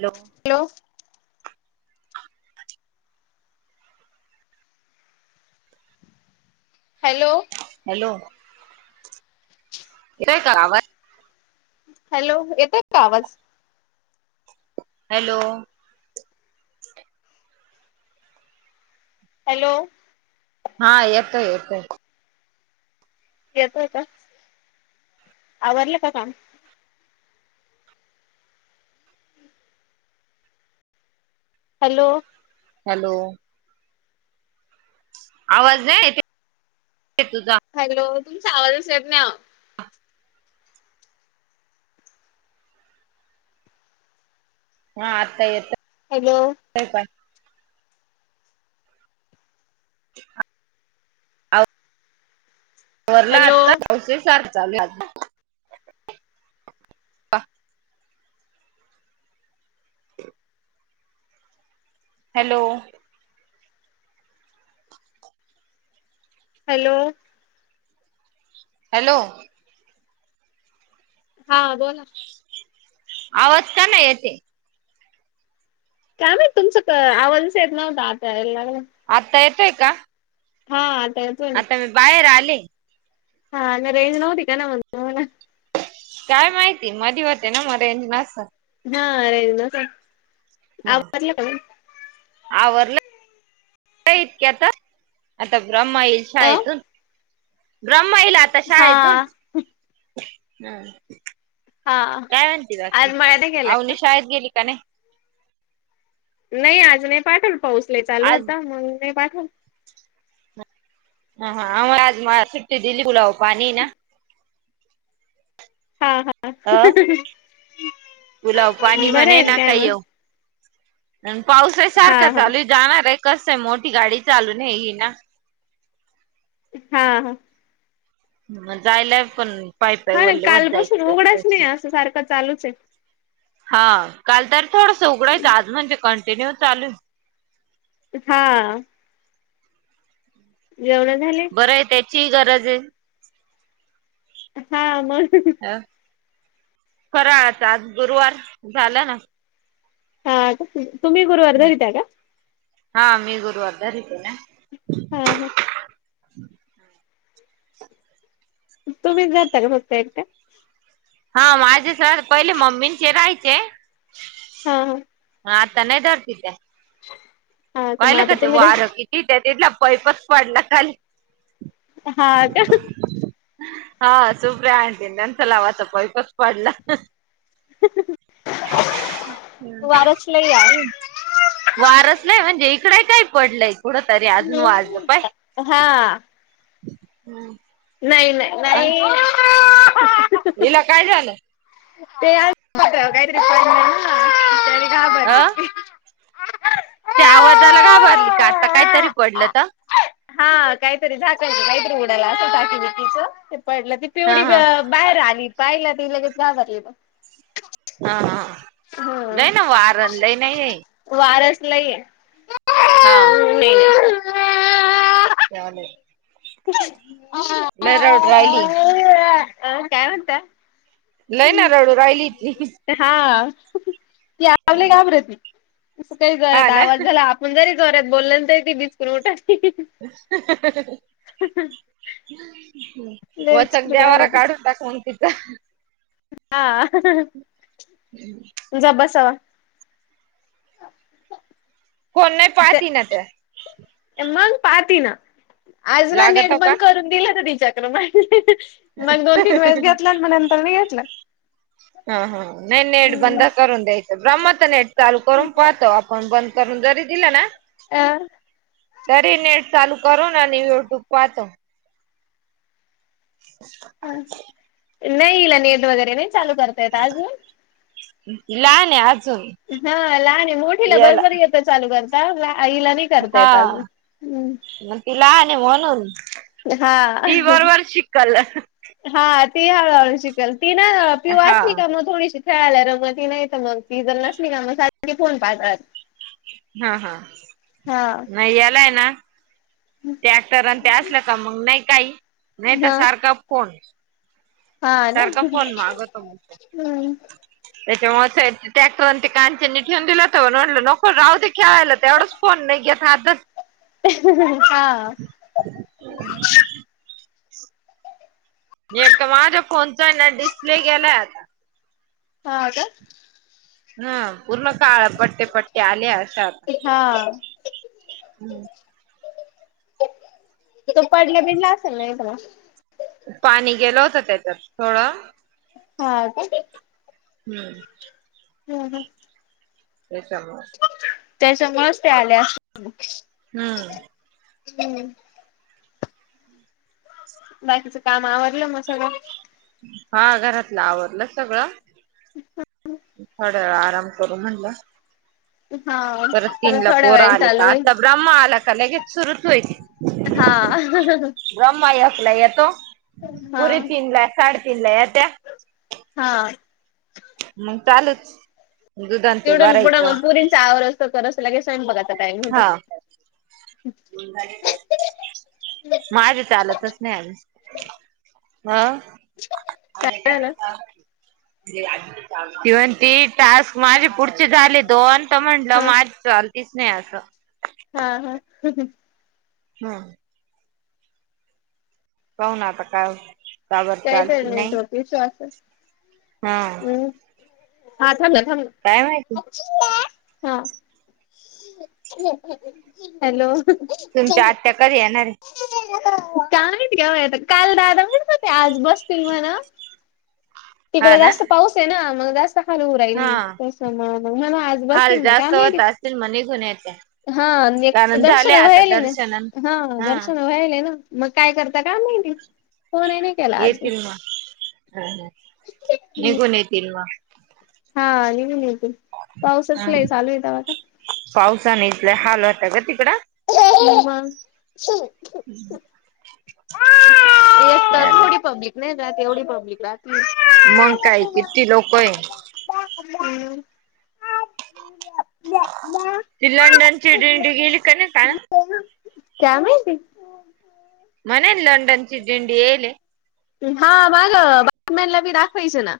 Hello! Hello! Hello! Hello! येतोय का आवाज? हॅलो! येतोय का आवाज? हॅलो! हॅलो! हां येतोय येतोय. येतोय का? आवरलं का काम? हॅलो! हॅलो! आवाज नाही येतेय तुझा. हॅलो! तुमचा आवाज च येत नाही. हां आत्ता येतो हॅलो! तय काय? [inaudible] आवरलं हॅलो आताच [unintelligible] चालू आहे अजून. [inaudible] हॅलो! हॅलो! हॅलो! हां बोला! आवाज का नाही येतेय? काय माहित तुमचं आवाजच येत नव्हता आता यायला लागला. आत्ता येतोय का? हां आता येतोय आता मी बाहेर आले. हां रेज नव्हती का ना मग? [unintelligible] काय माहिती मधी होते ना मग रेंज नसलं. हां रेंज नसलं हा आवज [unintelligible] आवरलं इतक्यात आता ब्रह्मा येईल अ शाळेतून, ब्रह्मा येईल आ ता हा शाळेतून हां. हा काय म्हणते बाकी? आज मळ्याला गेलाय का आवनी शाळेत गेली का नाही? नाही आज नाही पाठवल. पाऊस लई चालू आज होता. मग नाही पाठवल. हा हा आम्हाला आज सुट्टी दिली. पुलाव पाणीय ना. अ पुलाव बरंयन काय म. अन पाऊसय हा सारखा हा चालूय. जाणारय काय मोठी गाडी चालूू नाही हीना. हा ह. य जायलाय पण पाय पाय हा ना, वल्ल होत कालपसून जायचं उघडाच कधी नाही असं, सारखं चालूचे. हा काल तरी थोडंस आहे उघडंयचा. आज म्हणजे कंटिन्यू चालूय. हा. जेवण झाले? बरय त्याचीही गरजे. हा म. अ, फरांळाचा आज गुरुवार झालं ना. हा का? तुम्ही गुरवार धरित्या का? हा मी गुरुवार धरिते ना. हा ह. तुम्ही धरत्या का फक्त एकट्या? हा माझे सोड. पहिले मम्मींचे राहायचे. हा हा आता नाही धरती त्या. हा हा तर मग पायलका आता ते तुम्ही वार कीतीये. त्या तीडला पैपच पडला खाली. हा का? हा सुप्रिया आण नंतला होता. पैपच पडला. वारच लई आज. वारच लय म्हणजे इकड काही पडलंय कुड तरी अजून वाजलं पाय. हा. हम्म. नाही नाही नाही. इला काय झालं? ते आमच्या पत्राव काहीतरी पडलन त्यांनी अ घाबरली ती. त्या आवाजाला घाबरली का? आता कायतरी पडलं त. हा काहीतरी झाकण का काहीतरी उडाला असंल टाकीबीकीच ते पडलं. ति हा पिवढी हा बाहेर आली पाहिला. ती लगेच घाबरली म. हा हा. हम्म लही ना वारण लय ना हे. वारच लईये. हा. [inaudible] चालेल. [inaudible] लय रडू राहिली. अ काय म्हणता लई ना रडू राहिली ती. हा. ती आव लई घाबरती. अस काही हा जोरात ना आवाज झाला, आपण जरी जोरात बोलंत ती बिस्कुून उठती. [inaudible] हम्म. लय वचक विचित्र काय देवारा माहिती काढून टाक म तीचा. हा [unintelligible] तुझ्या बसवा फोन नाही पाहती ना त्या. मंग पाहती ना, आज ना नेट लागतो का? बंद करून दिलं होत तिच्याक मंग दोन-तीन वेळेस घेतल अन म नंतर नाही घेतल. हा हा नाही नेट बंद करून द्यायचं, ब्रह्म तर नेट चालू करून पाहतो आपण बंद करून जरी दिल ना अ तरी नेट चालू करून आणि युट्यूब पाहतो. [unintelligible] ह, नाही हीला नेट वगैरे नाही चालू करता येत आजून लहान आहे अजून. हा लहान आहे, मोठीला याला बरोबर येत चालू करता लहा हिला नाही. करता हा येत अजून. म ती लहान आहे म्हणून ती ही हा बरोबर शिकल. हा ती हळूहळू शिकल, ती ना अ पिऊ हा असली का मग थोडीशी खेळायला रमती नाही तर मंग ती जर नसली का मग सारखी फोन पाहत राहती. हा हा, नाही यालाय ना टॅक्टर आणि ते असलं का मंग नाही काही नाही तर, हा सारखा फोन हा ना सारखा फोन मागतो मंग. हम्म त्याच्यामुळं खे टॅक्टर अन ते कांचन नी ठेवून दिलं होत म्हणून म्हंटल नको जाऊदे खेळायला तेवढंच फोन नयी घेत हातात. हा एक तर माझ्या फोनचा आहे ना डिस्प्ले गेलाय आता. हा का. हा, पूर्ण काळा पट्टे पट्टे आले अशात, हा हं की तो पडला बीडला असेल ना एकाद वेळस. पाणी गेलं होतं त्याच्यात थोडं हा का. हम्म [unintelligible] त्याच्यामुळं त्याच्यामुळच ते आले असतील. हम्म हम्म बाकीचं काम आवरलं मग सगळं? हा घरातल आवरल सगळ, [inaudible] जरा आराम करू म्हणलं हा परत तीनला थोड्या पोरं वेळाने आले चालू का, होईल आता ब्राम्हा आला का लगेच सुरूच होईल. हा ब्रम्हा एक ला येतो, हा पुरी तीनला साडेतीन ला येत्या. हा मंग चालूच दुधान ते तीडून पुढं भरायचं मग पुरींच आवरस्तोवर करस्तो, लगेच स्वयंपाकाचा टायम होतो. हा [unintelligible] माझे चालतच नाही अजून हा काय झालं [unintelligible] ती म्हणते टास्क माझे पुढचे झाले दोन. तर म्हंटलं हा माझ चाललीच नाही असं हा हा. हा. पाहूना आता काय का बर काय चालती चाललय नाही टोपीसवाच. हा हम्म हा थांब ना थांब ना. काय माहिती हा हॅलो. तुमच्या आत्या कधी येणार आहेत? काय माहिती आहो आता काल दादा म्हणत होते आज बसतील म्हण हा तिकडे ना जास्त पाऊस आहे ना मग असा खाली होऊ हा राहिली तस मग म्हणा आज हाल बसतील म काय जास्त माहिती होत असतील मग निघून येत्या. हां नेकच कारण झाले दर्शन आता व्हायले ना दर्शनन हा दर्शन व्हाले ना. मग काय करता काय माहिती फोन नाही केला आज मी. हम्म हम्म निघून येतील मग. हां निघून येतील, पाऊसच ह लय चालूय तवा तर. पावसाने इथले हाल होता ग तिकड का मग चालेल. नाय जात एवढी प्रॉब्लिक राहती मंग काय किती लोक आहे. हम्म. ती लंडन ची दिंडी गेली का नाय काल. काय माहिती? म्हणे लंडनची दिंडी येली हां माग बातम्यांना बी दाखवायचं ना.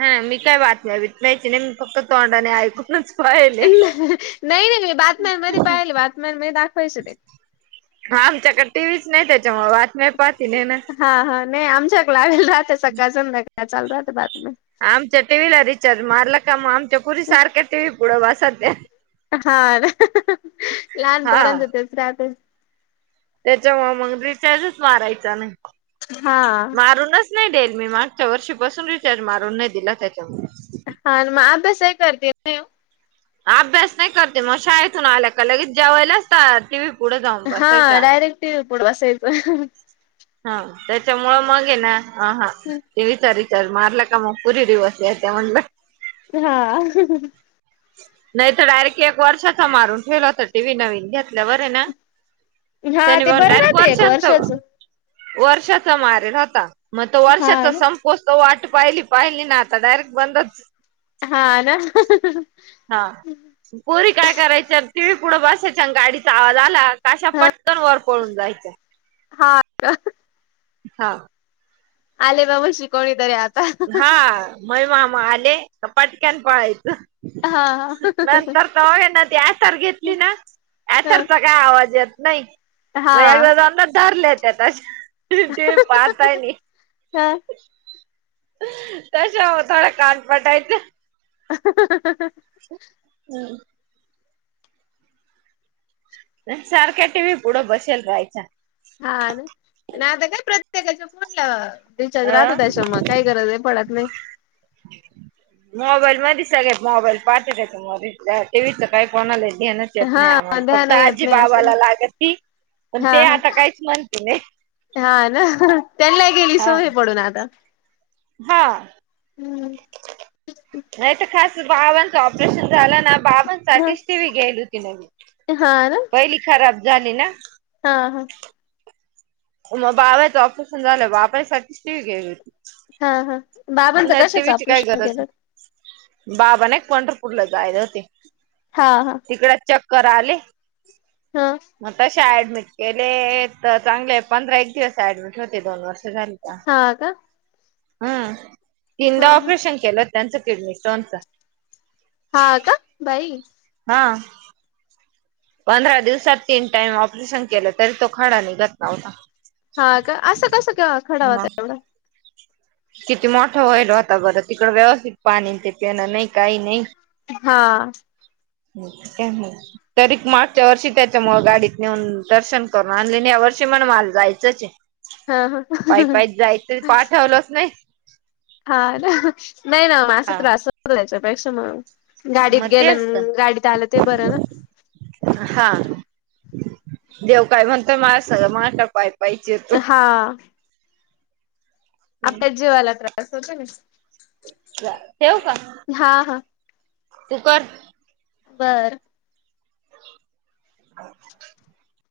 हां मी काय बातम्या बितम्याची नाही मी फक्त तोंडाने ऐकूनच पाहिले. नाही नाही बातम्यांमध्ये पाहिली बातम्यांमध्ये दाखवायचे ते. आमच्याकडे टीव्हीच नाही त्याच्यामुळे बातम्या पाहतील नाय. हा हा नाही आमच्या [unintelligible] सकाळ संध्याकाळ चालू राहत बातम्या. आमच्या टीव्ही ला रिचार्ज मारला का मग आमच्या पोरी सारख्या टीव्ही पुढे बसतत्या. हां ना, लहान हा पोरांचं तेच राहते. त्याच्यामुळे मग रिचार्जच मारायचा नाही, हा मारूनच नाही देईल मी मागच्या वर्षीपासून रिचार्ज मारून नाही दिला त्याच्यामुळे. हा आणि मग अभ्यासाई करते ते अभ्यास नाही करते मग शाळेतून आल्या का लगेच जेवायलाच ताट टीव्ही पुढे जाऊन हां बसायच्या. डायरेक्ट टीव्ही पुढे बसायचं. हां त्याच्यामुळे मग आहे ना हा हा टीव्ही तरी रिचार्ज मारलं का मग पुरी दिवस याय ते म्हणलं हा. नाही तर डायरेक्ट एक वर्षाचा मारून ठेवला होता टी व्ही नवीन घेतल्यावर आहे ना. हा त्यांनी ते पण बरं डायरेक्ट राहते एक वर्षाच वर्षाचा मारल होता मग तो हा वर्षाचा ना. सं वाट पाहिली ना आता डायरेक्ट बंदच, हा ना हा पोरी काय करायच्या टीव्ही पुढं बसायच्या गाडीचा आवाज आला आशा पटकन वर पळून जायचं. [unintelligible] हा आले बाबा शिकवडे आ [unintelligible] हा मय मामा आले पटक्यान पहायचं हा हा नंतर तरघे ना ती आथर घेतली ना आथरचा काय आवाज येत नाही. मग हा एकदा जान धरलेता ते पाहताय नाही [inaudible] हम्म तशा थोड कान पटायचं इ [unintelligible] हम्म सारख्या टी बसेल राहायचा. हा नाही आता काय प्रत्येकाच्या फोन राहत हो अ त्याच्या मग, काय गरज आहे पडत नाही. मोबाईल मध्ये सगळ्यात मोबाईल पाठत त म टीव्हीत काय कोणालाे. हा नाही ध्यान फक्त येत आजी नाही असं ना. बाबाला लागत ती पण हा ते हा आता काहीच म्हणते नाही. हा ना त्यांना गेली हा सोय पडून आता. हा भावांच ऑपरेशन झाला ना, भावां हा साठीच टी व गेली होती नवी हा ना पहिली खराब झाले ना. हा हा मग बाबाचं ऑपरेशन झालं बापाईसाठीठीच टी व गेली होती. हा हा बाबांचा नाही कशाच टीव्हीची काय आॅपरेशन गरज केेलं. बाबा नाही एक पंढरपूरला जायला होते हा हा तिकड च कराले. हा मग तसे ऍडमिट केले तर चांगले पंधरा एक दिवस ऍडमिट होते दोन वर्ष तुम्हच झालं का. हा का हा तीनदा ह ऑपरेशन केलं त्यांचं किडनी स्टोनच हा का बाई. हा पंधरा दिवसात तीन टाइम ऑपरेशन केलं तरी तो खडा निघत नव्हता. हा का असं कसं केव खड मग होत्याय. किती मोठं होईल होता बरं तिकड व्यवस्थित पाणी ते पिणं नाही काही नाही. हा हो काय तरी मागच्या वर्षी त्यांच्यामुळे गाडीत नेऊन दर्शन करून आणली या वर्षी म्हण मला जायचंच आहे. हा ह पाय पाय जायचरी पाय ठेवलच नाही. हा नाही ना मां हा त्रासयच्यापेक्षा म्हणून मग गाडीत ते गेलं असत गाडीत आलं ते बरं ना हा देव काय म्हणत माला सगळं म टपाय हा. आपल्या जीवाला त्रास होतो ना. ठेव का? हा हा [inaudible] तू कर. बरं. [inaudible]